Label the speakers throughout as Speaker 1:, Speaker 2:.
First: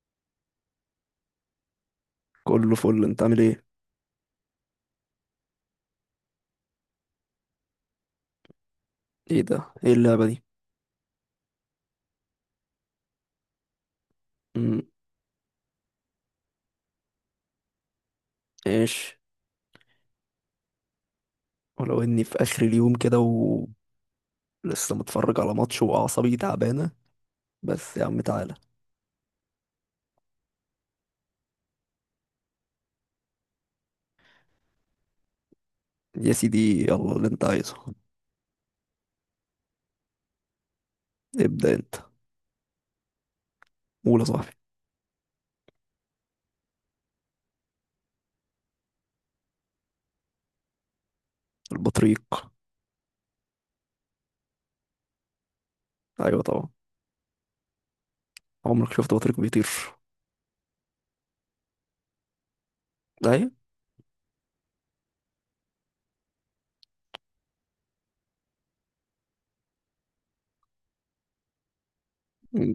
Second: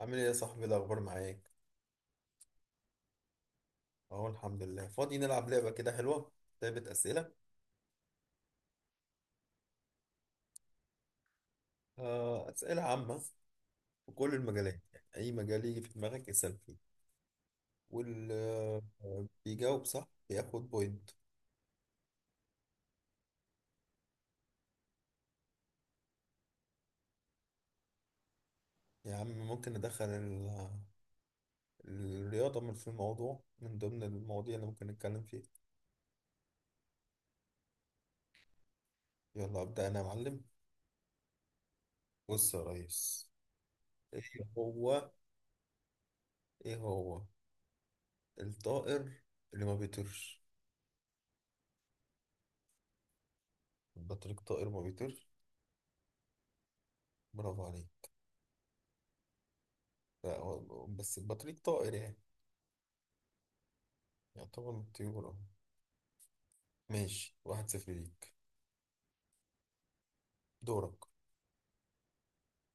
Speaker 1: عامل ايه يا صاحبي؟ إيه الاخبار معاك؟
Speaker 2: كله فل، انت عامل ايه؟
Speaker 1: اهو الحمد لله، فاضي نلعب لعبه كده حلوه. لعبه اسئله.
Speaker 2: ايه ده؟ ايه اللعبة دي؟
Speaker 1: آه، اسئله عامه في كل المجالات.
Speaker 2: امم.
Speaker 1: يعني اي مجال يجي في دماغك اسال فيه، واللي
Speaker 2: ايش؟
Speaker 1: بيجاوب صح بياخد بوينت.
Speaker 2: ولو اني في اخر اليوم كده ولسه متفرج على ماتش واعصابي تعبانة، بس يا عم تعالى.
Speaker 1: يا عم ممكن ندخل الرياضه من في الموضوع، من ضمن المواضيع اللي ممكن نتكلم فيها؟
Speaker 2: يا سيدي، يلا اللي انت عايزه.
Speaker 1: يلا ابدا انا يا معلم.
Speaker 2: ابدأ انت.
Speaker 1: بص يا ريس.
Speaker 2: قول يا
Speaker 1: إيه
Speaker 2: صاحبي.
Speaker 1: هو ايه هو الطائر اللي ما بيطيرش؟
Speaker 2: البطريق.
Speaker 1: البطريق طائر ما بيطيرش.
Speaker 2: ايوه طبعا.
Speaker 1: برافو عليك.
Speaker 2: عمرك شفت بطريق بيطير؟
Speaker 1: لا، بس البطريق طائر يعني،
Speaker 2: ايوه.
Speaker 1: يعتبر من الطيور اه. ماشي، واحد صفر ليك. دورك.
Speaker 2: مم.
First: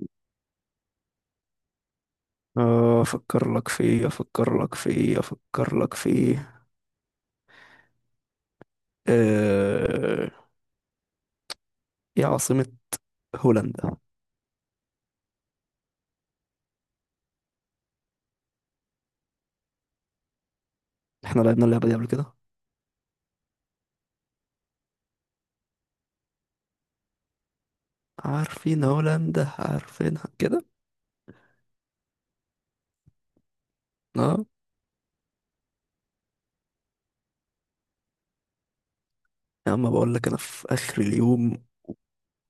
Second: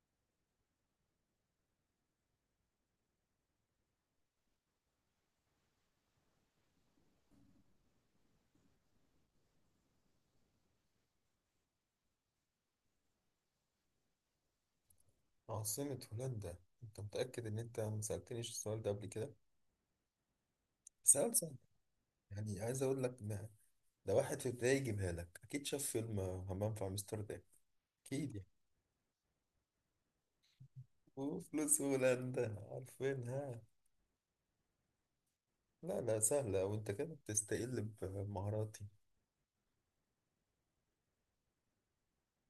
Speaker 2: افكر لك في ايه، افكر لك في ايه، افكر لك في ايه؟ آه، ايه عاصمة هولندا؟
Speaker 1: عاصمة هولندا؟ انت متأكد ان انت ما سألتنيش السؤال ده قبل كده؟ سؤال
Speaker 2: احنا
Speaker 1: سهل،
Speaker 2: لعبنا اللعبة دي قبل كده.
Speaker 1: يعني عايز اقول لك ده واحد في ابتدائي يجيبها لك اكيد، شاف فيلم همام في امستردام اكيد يعني.
Speaker 2: عارفين هولندا، عارفينها كده.
Speaker 1: وفلوس هولندا عارفينها.
Speaker 2: اه.
Speaker 1: لا، لا، سهلة وانت كده بتستقل بمهاراتي.
Speaker 2: يا عم بقول لك، انا في اخر اليوم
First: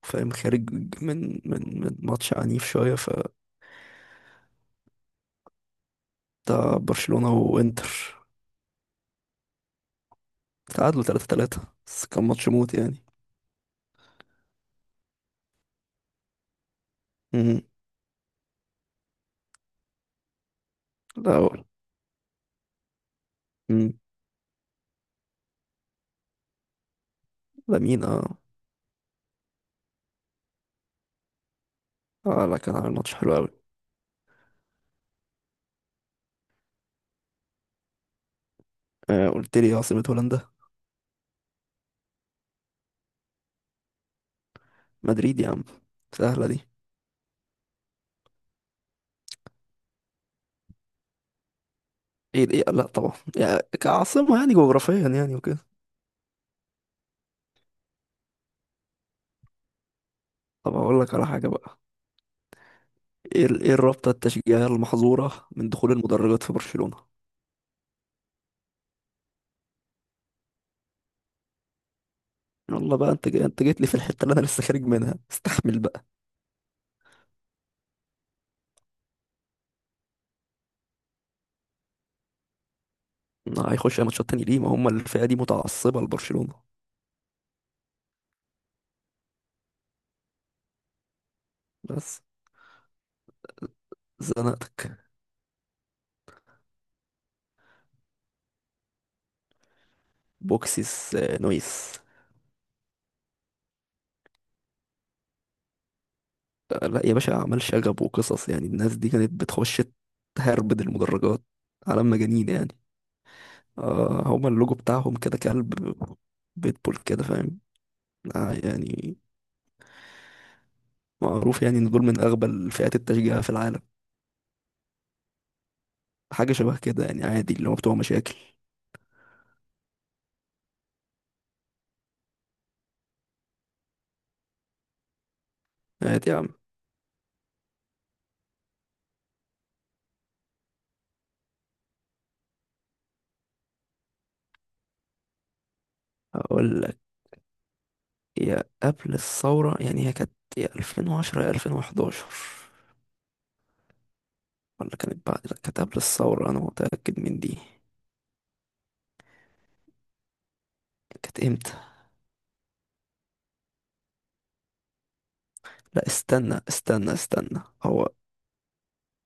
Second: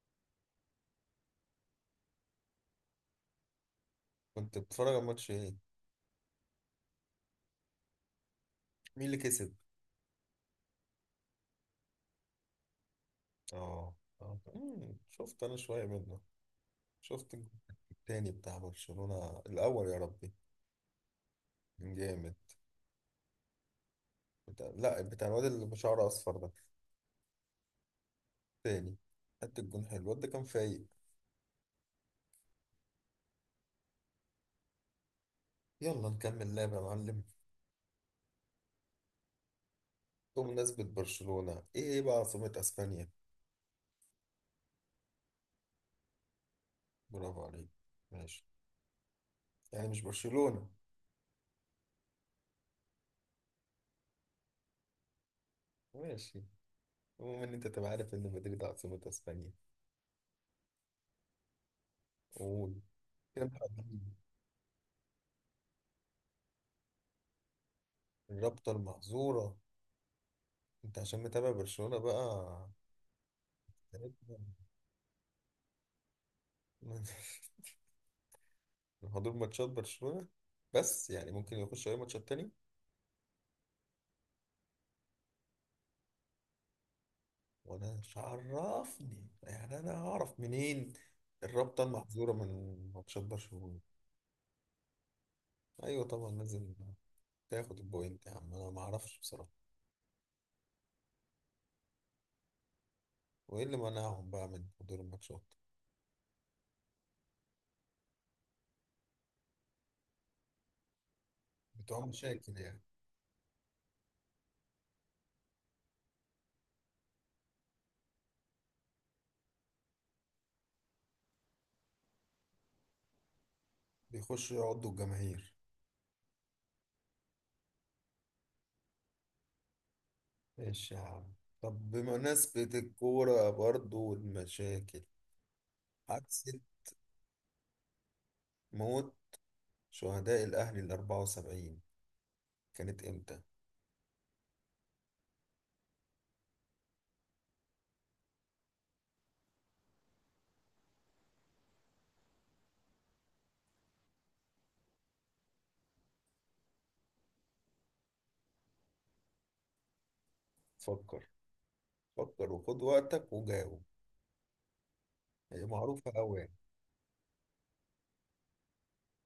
Speaker 2: فاهم، خارج من ماتش عنيف شويه، ف-
Speaker 1: كنت بتتفرج على ماتش ايه؟
Speaker 2: بتاع برشلونه وانتر.
Speaker 1: مين اللي كسب؟
Speaker 2: تعادلوا 3-3، بس كان ماتش موت يعني.
Speaker 1: اه، اه، شفت انا شوية منه. شفت الجول
Speaker 2: امم.
Speaker 1: التاني بتاع برشلونة، الأول يا ربي
Speaker 2: لا، هو-
Speaker 1: كان جامد.
Speaker 2: امم.
Speaker 1: لا، بتاع الواد اللي بشعره أصفر ده.
Speaker 2: لامين اه.
Speaker 1: التاني. حتى الجون حلو، الواد ده كان فايق.
Speaker 2: اه، لا كان عامل ماتش حلو قوي.
Speaker 1: يلا نكمل لعب يا معلم.
Speaker 2: آه، قلت لي عاصمه هولندا.
Speaker 1: بمناسبة برشلونة، إيه بقى عاصمة أسبانيا؟
Speaker 2: مدريد يا عم، سهله دي.
Speaker 1: برافو عليك. ماشي، يعني مش برشلونة.
Speaker 2: ايه ايه، لا طبعا يعني كعاصمه، يعني جغرافيا يعني وكده.
Speaker 1: ماشي، المهم إن أنت تبقى عارف إن مدريد عاصمة أسبانيا.
Speaker 2: طب، اقول لك على حاجه بقى.
Speaker 1: قول كده بقى.
Speaker 2: ايه الرابطه التشجيعيه المحظوره من دخول المدرجات في برشلونه؟
Speaker 1: الرابطة المحظورة؟ أنت عشان متابع برشلونة بقى
Speaker 2: يلا بقى، انت جيت لي في
Speaker 1: عرفت.
Speaker 2: الحته اللي انا لسه خارج منها، استحمل بقى.
Speaker 1: حضور ماتشات برشلونة، بس يعني ممكن يخش أي ماتشات تاني.
Speaker 2: هيخش أي ماتشات تاني ليه؟ ما هم الفئة دي متعصبة لبرشلونة.
Speaker 1: وأنا مش عرفني يعني، أنا هعرف منين الرابطة
Speaker 2: بس،
Speaker 1: المحظورة من ماتشات برشلونة؟
Speaker 2: زنقتك.
Speaker 1: أيوة طبعا، لازم تاخد البوينت يا عم، أنا معرفش بصراحة.
Speaker 2: بوكسيس نويس.
Speaker 1: وإيه اللي منعهم بقى من حضور الماتشات؟
Speaker 2: لا يا باشا، أعمال شغب وقصص يعني، الناس دي كانت بتخش تهربد المدرجات على
Speaker 1: بتوع
Speaker 2: مجانين
Speaker 1: مشاكل
Speaker 2: يعني.
Speaker 1: يعني؟
Speaker 2: هما اللوجو بتاعهم كده كلب بيتبول كده، فاهم. آه يعني معروف يعني إن دول من أغبى الفئات التشجيع في العالم.
Speaker 1: بيخشوا يقعدوا الجماهير؟
Speaker 2: حاجة شبه كده يعني، عادي اللي هو بتوع مشاكل.
Speaker 1: إيش يا عم. طب بمناسبة الكورة برضو والمشاكل،
Speaker 2: عادي يا عم.
Speaker 1: حادثة موت شهداء الأهلي الأربعة وسبعين كانت إمتى؟
Speaker 2: أقول لك، يا قبل الثورة يعني، هي كانت يا 2010 يا 2011، ولا كانت بعد، لا كانت قبل الثورة، أنا متأكد من دي.
Speaker 1: فكر،
Speaker 2: كانت إمتى؟
Speaker 1: فكر وخد وقتك وجاوب. هي
Speaker 2: لا،
Speaker 1: معروفة أوي يعني.
Speaker 2: استنى استنى استنى، هو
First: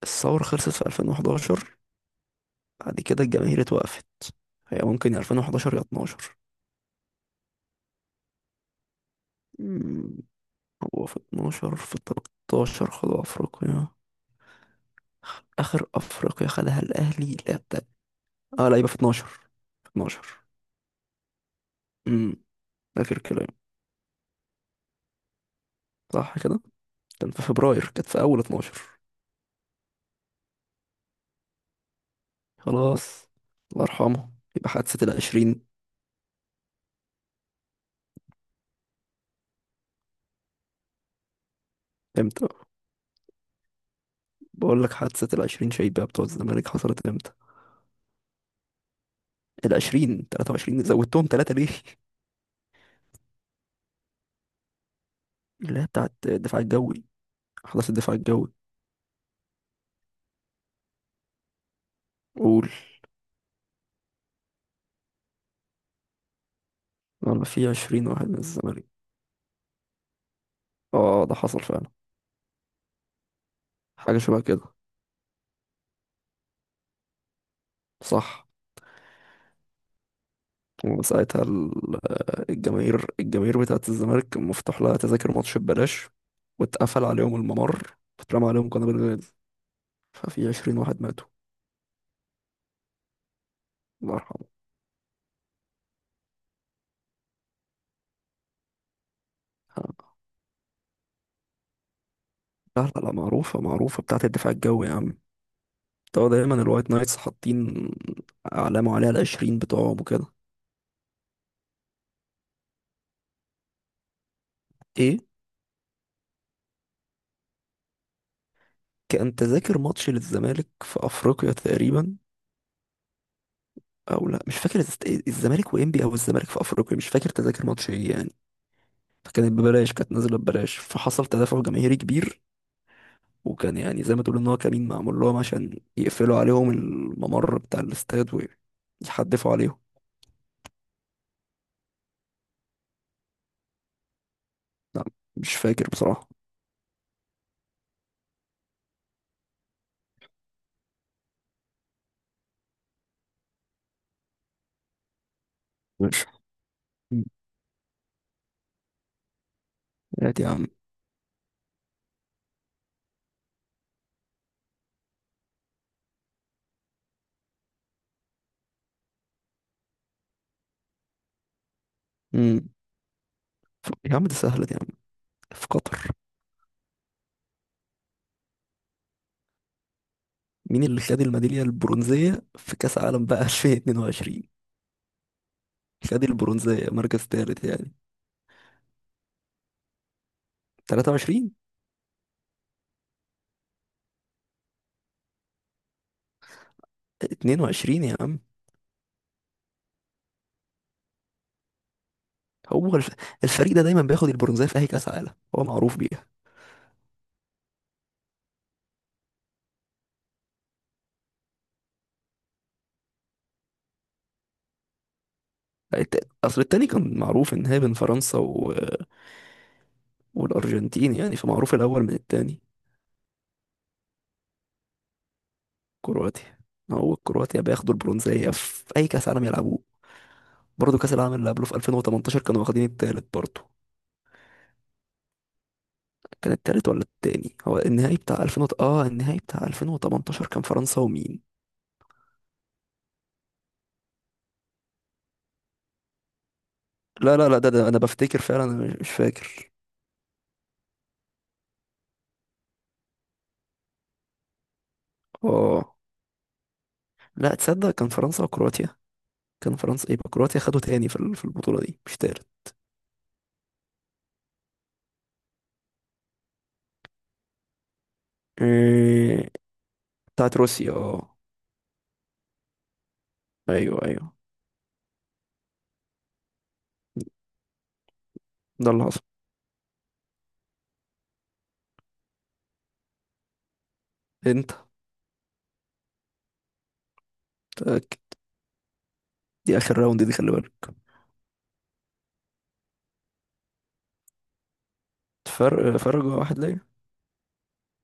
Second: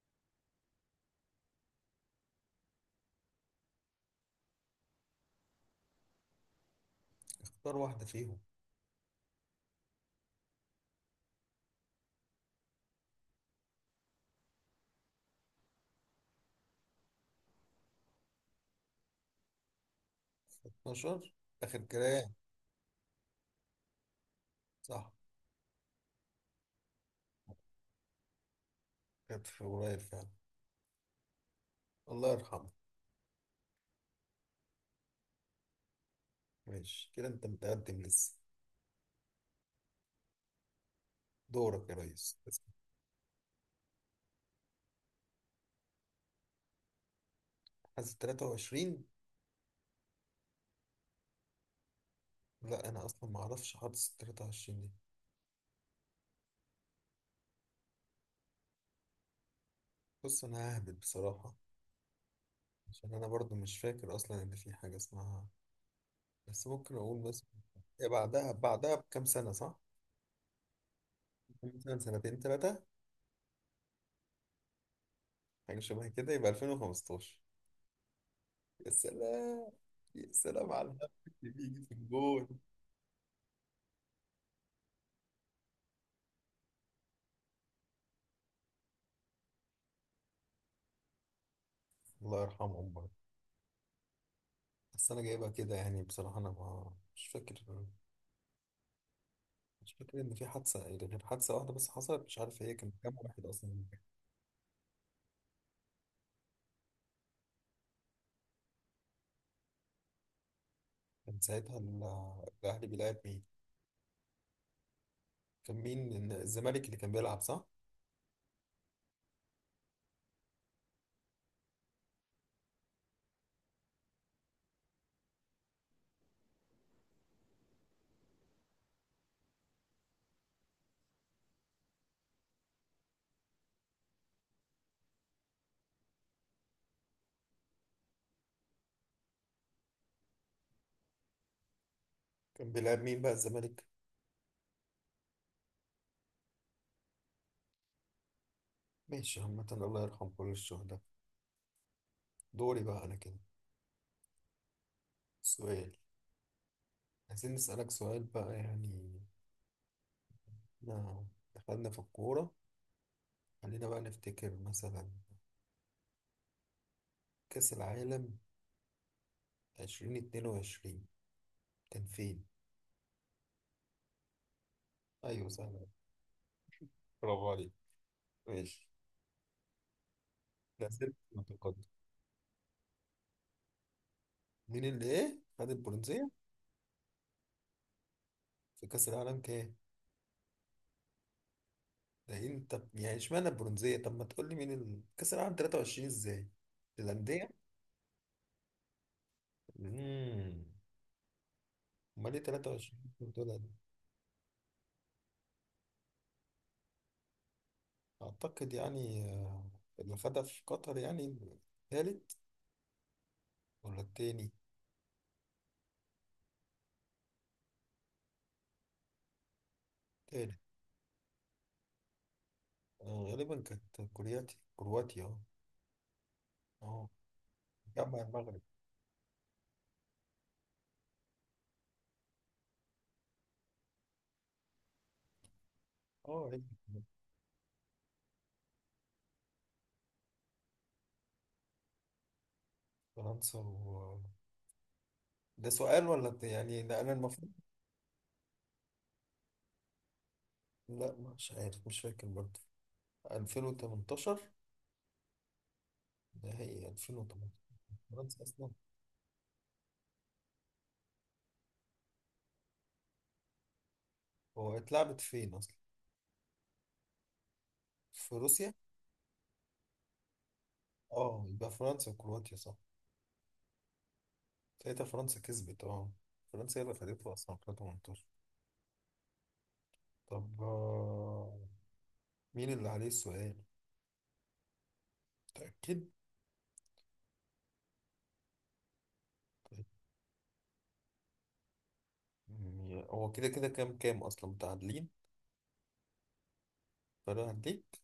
Speaker 2: الثورة خلصت في 2011، بعد كده الجماهير اتوقفت. هي ممكن يا 2011 يا 12.
Speaker 1: اختار واحدة فيهم.
Speaker 2: مم، هو في 12، في 13 خدوا أفريقيا، آخر أفريقيا خدها الأهلي، لا ده. آه، لا يبقى في 12. في 12.
Speaker 1: 12 آخر كلام؟
Speaker 2: امم. آخر كلام.
Speaker 1: صح.
Speaker 2: صح كده. كان في فبراير، كانت في أول 12.
Speaker 1: كانت في قريب فعلا، الله يرحمه.
Speaker 2: خلاص. الله يرحمه. يبقى حادثة العشرين.
Speaker 1: ماشي كده، أنت متقدم لسه. دورك يا ريس
Speaker 2: امتى؟
Speaker 1: بس.
Speaker 2: بقول لك، حادثة العشرين شيبة بتوع الزمالك حصلت امتى؟
Speaker 1: حاسس 23.
Speaker 2: العشرين، تلاتة وعشرين؟ زودتهم تلاتة ليه؟
Speaker 1: لا، أنا أصلا معرفش حاسس 23 دي.
Speaker 2: اللي هي بتاعت الدفاع الجوي، حدث الدفاع الجوي.
Speaker 1: بص، أنا ههبط بصراحة،
Speaker 2: قول.
Speaker 1: عشان أنا برضو مش فاكر أصلا إن في حاجة اسمها. بس ممكن أقول بس،
Speaker 2: لما في عشرين
Speaker 1: هي
Speaker 2: واحد من
Speaker 1: بعدها
Speaker 2: الزمالك.
Speaker 1: بعدها بكام سنة صح؟
Speaker 2: اه، ده حصل فعلا.
Speaker 1: مثلا سنتين تلاتة.
Speaker 2: حاجة شبه كده.
Speaker 1: حاجة شبه كده، يبقى 2015.
Speaker 2: صح.
Speaker 1: يا سلام، يا سلام على الهبل.
Speaker 2: وساعتها
Speaker 1: اللي بيجي في الجول.
Speaker 2: الجماهير بتاعت الزمالك مفتوح لها تذاكر ماتش ببلاش، واتقفل عليهم الممر، واترمى عليهم قنابل غاز. ففي عشرين واحد ماتوا.
Speaker 1: الله يرحمه والله.
Speaker 2: الله يرحمه.
Speaker 1: بس انا جايبها كده يعني، بصراحه انا ما مش فاكر. مش فاكر ان في حادثه غير حادثه واحده بس حصلت. مش عارف هي
Speaker 2: لا
Speaker 1: كان
Speaker 2: لا لا،
Speaker 1: كام واحد
Speaker 2: معروفة
Speaker 1: اصلا اللي كان.
Speaker 2: معروفة بتاعت الدفاع الجوي يا عم. طبعا دايما الوايت نايتس حاطين علامة عليها، العشرين بتوعهم وكده.
Speaker 1: كان ساعتها الاهلي بيلعب مين؟
Speaker 2: ايه؟
Speaker 1: كان مين الزمالك اللي كان بيلعب صح؟
Speaker 2: كان تذاكر ماتش للزمالك في افريقيا تقريبا، او لا مش فاكر الز-، الزمالك وانبي او الزمالك في افريقيا، مش فاكر تذاكر ماتش ايه يعني. فكانت ببلاش، كانت نازلة ببلاش، فحصل تدافع جماهيري كبير. وكان يعني زي ما تقول ان هو كمين معمول لهم، عشان يقفلوا عليهم الممر بتاع الاستاد ويحدفوا عليهم.
Speaker 1: كان بيلعب مين بقى الزمالك؟
Speaker 2: لا. مش فاكر بصراحة.
Speaker 1: ماشي عامه، الله يرحم كل الشهداء. دوري بقى انا كده، سؤال.
Speaker 2: مش-
Speaker 1: عايزين نسالك سؤال بقى يعني.
Speaker 2: هات يا عم.
Speaker 1: احنا دخلنا في الكوره، خلينا بقى نفتكر مثلا، كأس العالم 2022 كان فين؟
Speaker 2: مم. يا عم دي سهلة دي يا عم.
Speaker 1: أيوة
Speaker 2: في
Speaker 1: سهلة.
Speaker 2: قطر.
Speaker 1: برافو عليك. ماشي.
Speaker 2: مين
Speaker 1: لا
Speaker 2: اللي
Speaker 1: زلت
Speaker 2: خد الميدالية
Speaker 1: متقدم.
Speaker 2: البرونزية في كأس عالم بقى 2022؟
Speaker 1: مين اللي إيه؟ خد
Speaker 2: خد
Speaker 1: البرونزية
Speaker 2: البرونزية، مركز ثالث يعني.
Speaker 1: في كأس العالم كام؟
Speaker 2: 23.
Speaker 1: ده أنت يعني، إشمعنى البرونزية؟ طب ما تقول لي مين كأس العالم 23 إزاي؟ الأندية؟
Speaker 2: 22 يا عم.
Speaker 1: امم أمال إيه
Speaker 2: هو
Speaker 1: 23 دول؟
Speaker 2: الفريق ده دايما بياخد البرونزية في أي كأس عالم، هو معروف بيها.
Speaker 1: أعتقد يعني اللي خدها في قطر يعني، التالت ولا التاني؟
Speaker 2: أصل التاني كان معروف إن هي بين فرنسا
Speaker 1: تالت.
Speaker 2: والأرجنتين يعني، فمعروف الأول من التاني.
Speaker 1: غالبا كانت كرواتيا. كرواتيا، أه.
Speaker 2: كرواتيا.
Speaker 1: أه.
Speaker 2: هو كرواتيا بياخدوا
Speaker 1: جمع
Speaker 2: البرونزية
Speaker 1: المغرب.
Speaker 2: في أي كأس عالم يلعبوه. برضه كأس العالم اللي قبله في 2018 كانوا واخدين التالت برضه.
Speaker 1: أه
Speaker 2: كان
Speaker 1: هي.
Speaker 2: التالت ولا التاني؟ هو النهائي بتاع 2000 وت- اه النهائي بتاع 2018 كان فرنسا ومين؟
Speaker 1: فرنسا ده سؤال ولا يعني ده انا
Speaker 2: لا
Speaker 1: المفروض؟
Speaker 2: لا لا، ده انا بفتكر فعلا، انا مش فاكر.
Speaker 1: لا، مش عارف، مش فاكر برضه. 2018.
Speaker 2: اه،
Speaker 1: نهائي
Speaker 2: لا
Speaker 1: 2018؟
Speaker 2: تصدق كان
Speaker 1: فرنسا
Speaker 2: فرنسا
Speaker 1: اصلا.
Speaker 2: وكرواتيا. كان فرنسا، يبقى كرواتيا خدوا تاني في البطولة دي، مش تالت.
Speaker 1: هو اتلعبت فين اصلا؟ في روسيا.
Speaker 2: إيه، بتاعت روسيا اه.
Speaker 1: اه، يبقى فرنسا وكرواتيا صح.
Speaker 2: ايوه ايوه.
Speaker 1: ساعتها فرنسا كسبت اه. فرنسا هي اللي خدتها اصلا 2018.
Speaker 2: ده اللي حصل.
Speaker 1: طب مين اللي عليه السؤال؟
Speaker 2: انت.
Speaker 1: متأكد؟
Speaker 2: متأكد. دي اخر راوند دي، خلي بالك.
Speaker 1: هو كده كده، كام اصلا متعادلين؟
Speaker 2: فرق واحد ليا.
Speaker 1: فانا هديك،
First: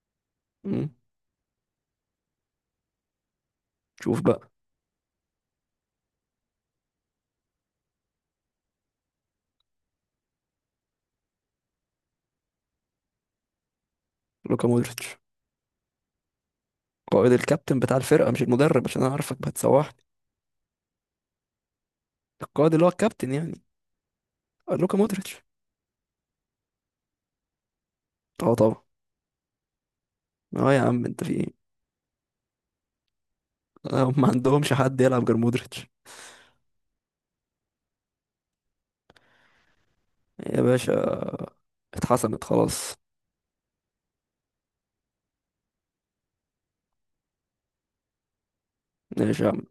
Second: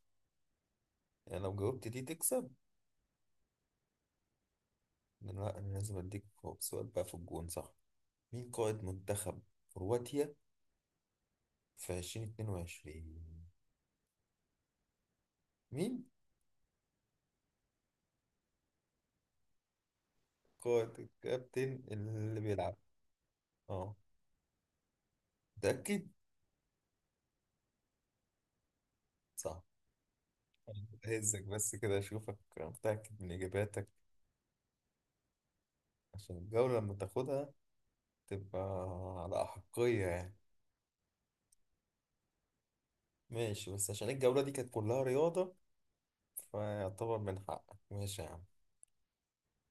Speaker 2: مم.
Speaker 1: يعني لو جاوبت دي تكسب.
Speaker 2: شوف بقى.
Speaker 1: لا، انا لازم اديك سؤال بقى في الجون صح. مين قائد منتخب كرواتيا في 2022؟
Speaker 2: لوكا مودريتش.
Speaker 1: مين
Speaker 2: قائد الكابتن بتاع الفرقة، مش المدرب، عشان انا عارفك هتسوحني.
Speaker 1: قائد الكابتن اللي
Speaker 2: القائد
Speaker 1: بيلعب؟
Speaker 2: اللي هو الكابتن يعني.
Speaker 1: اه.
Speaker 2: لوكا مودريتش.
Speaker 1: متأكد؟
Speaker 2: اه طبعا.
Speaker 1: صح.
Speaker 2: اه يا عم، انت في
Speaker 1: هزك
Speaker 2: ايه؟
Speaker 1: بس كده اشوفك متأكد من اجاباتك،
Speaker 2: هم ما عندهمش حد يلعب غير مودريتش.
Speaker 1: عشان الجولة لما تاخدها تبقى على أحقية يعني.
Speaker 2: يا باشا، اتحسمت خلاص.
Speaker 1: ماشي، بس عشان الجولة دي كانت كلها رياضة فيعتبر من حقك. ماشي يا عم.
Speaker 2: ماشي يا عم.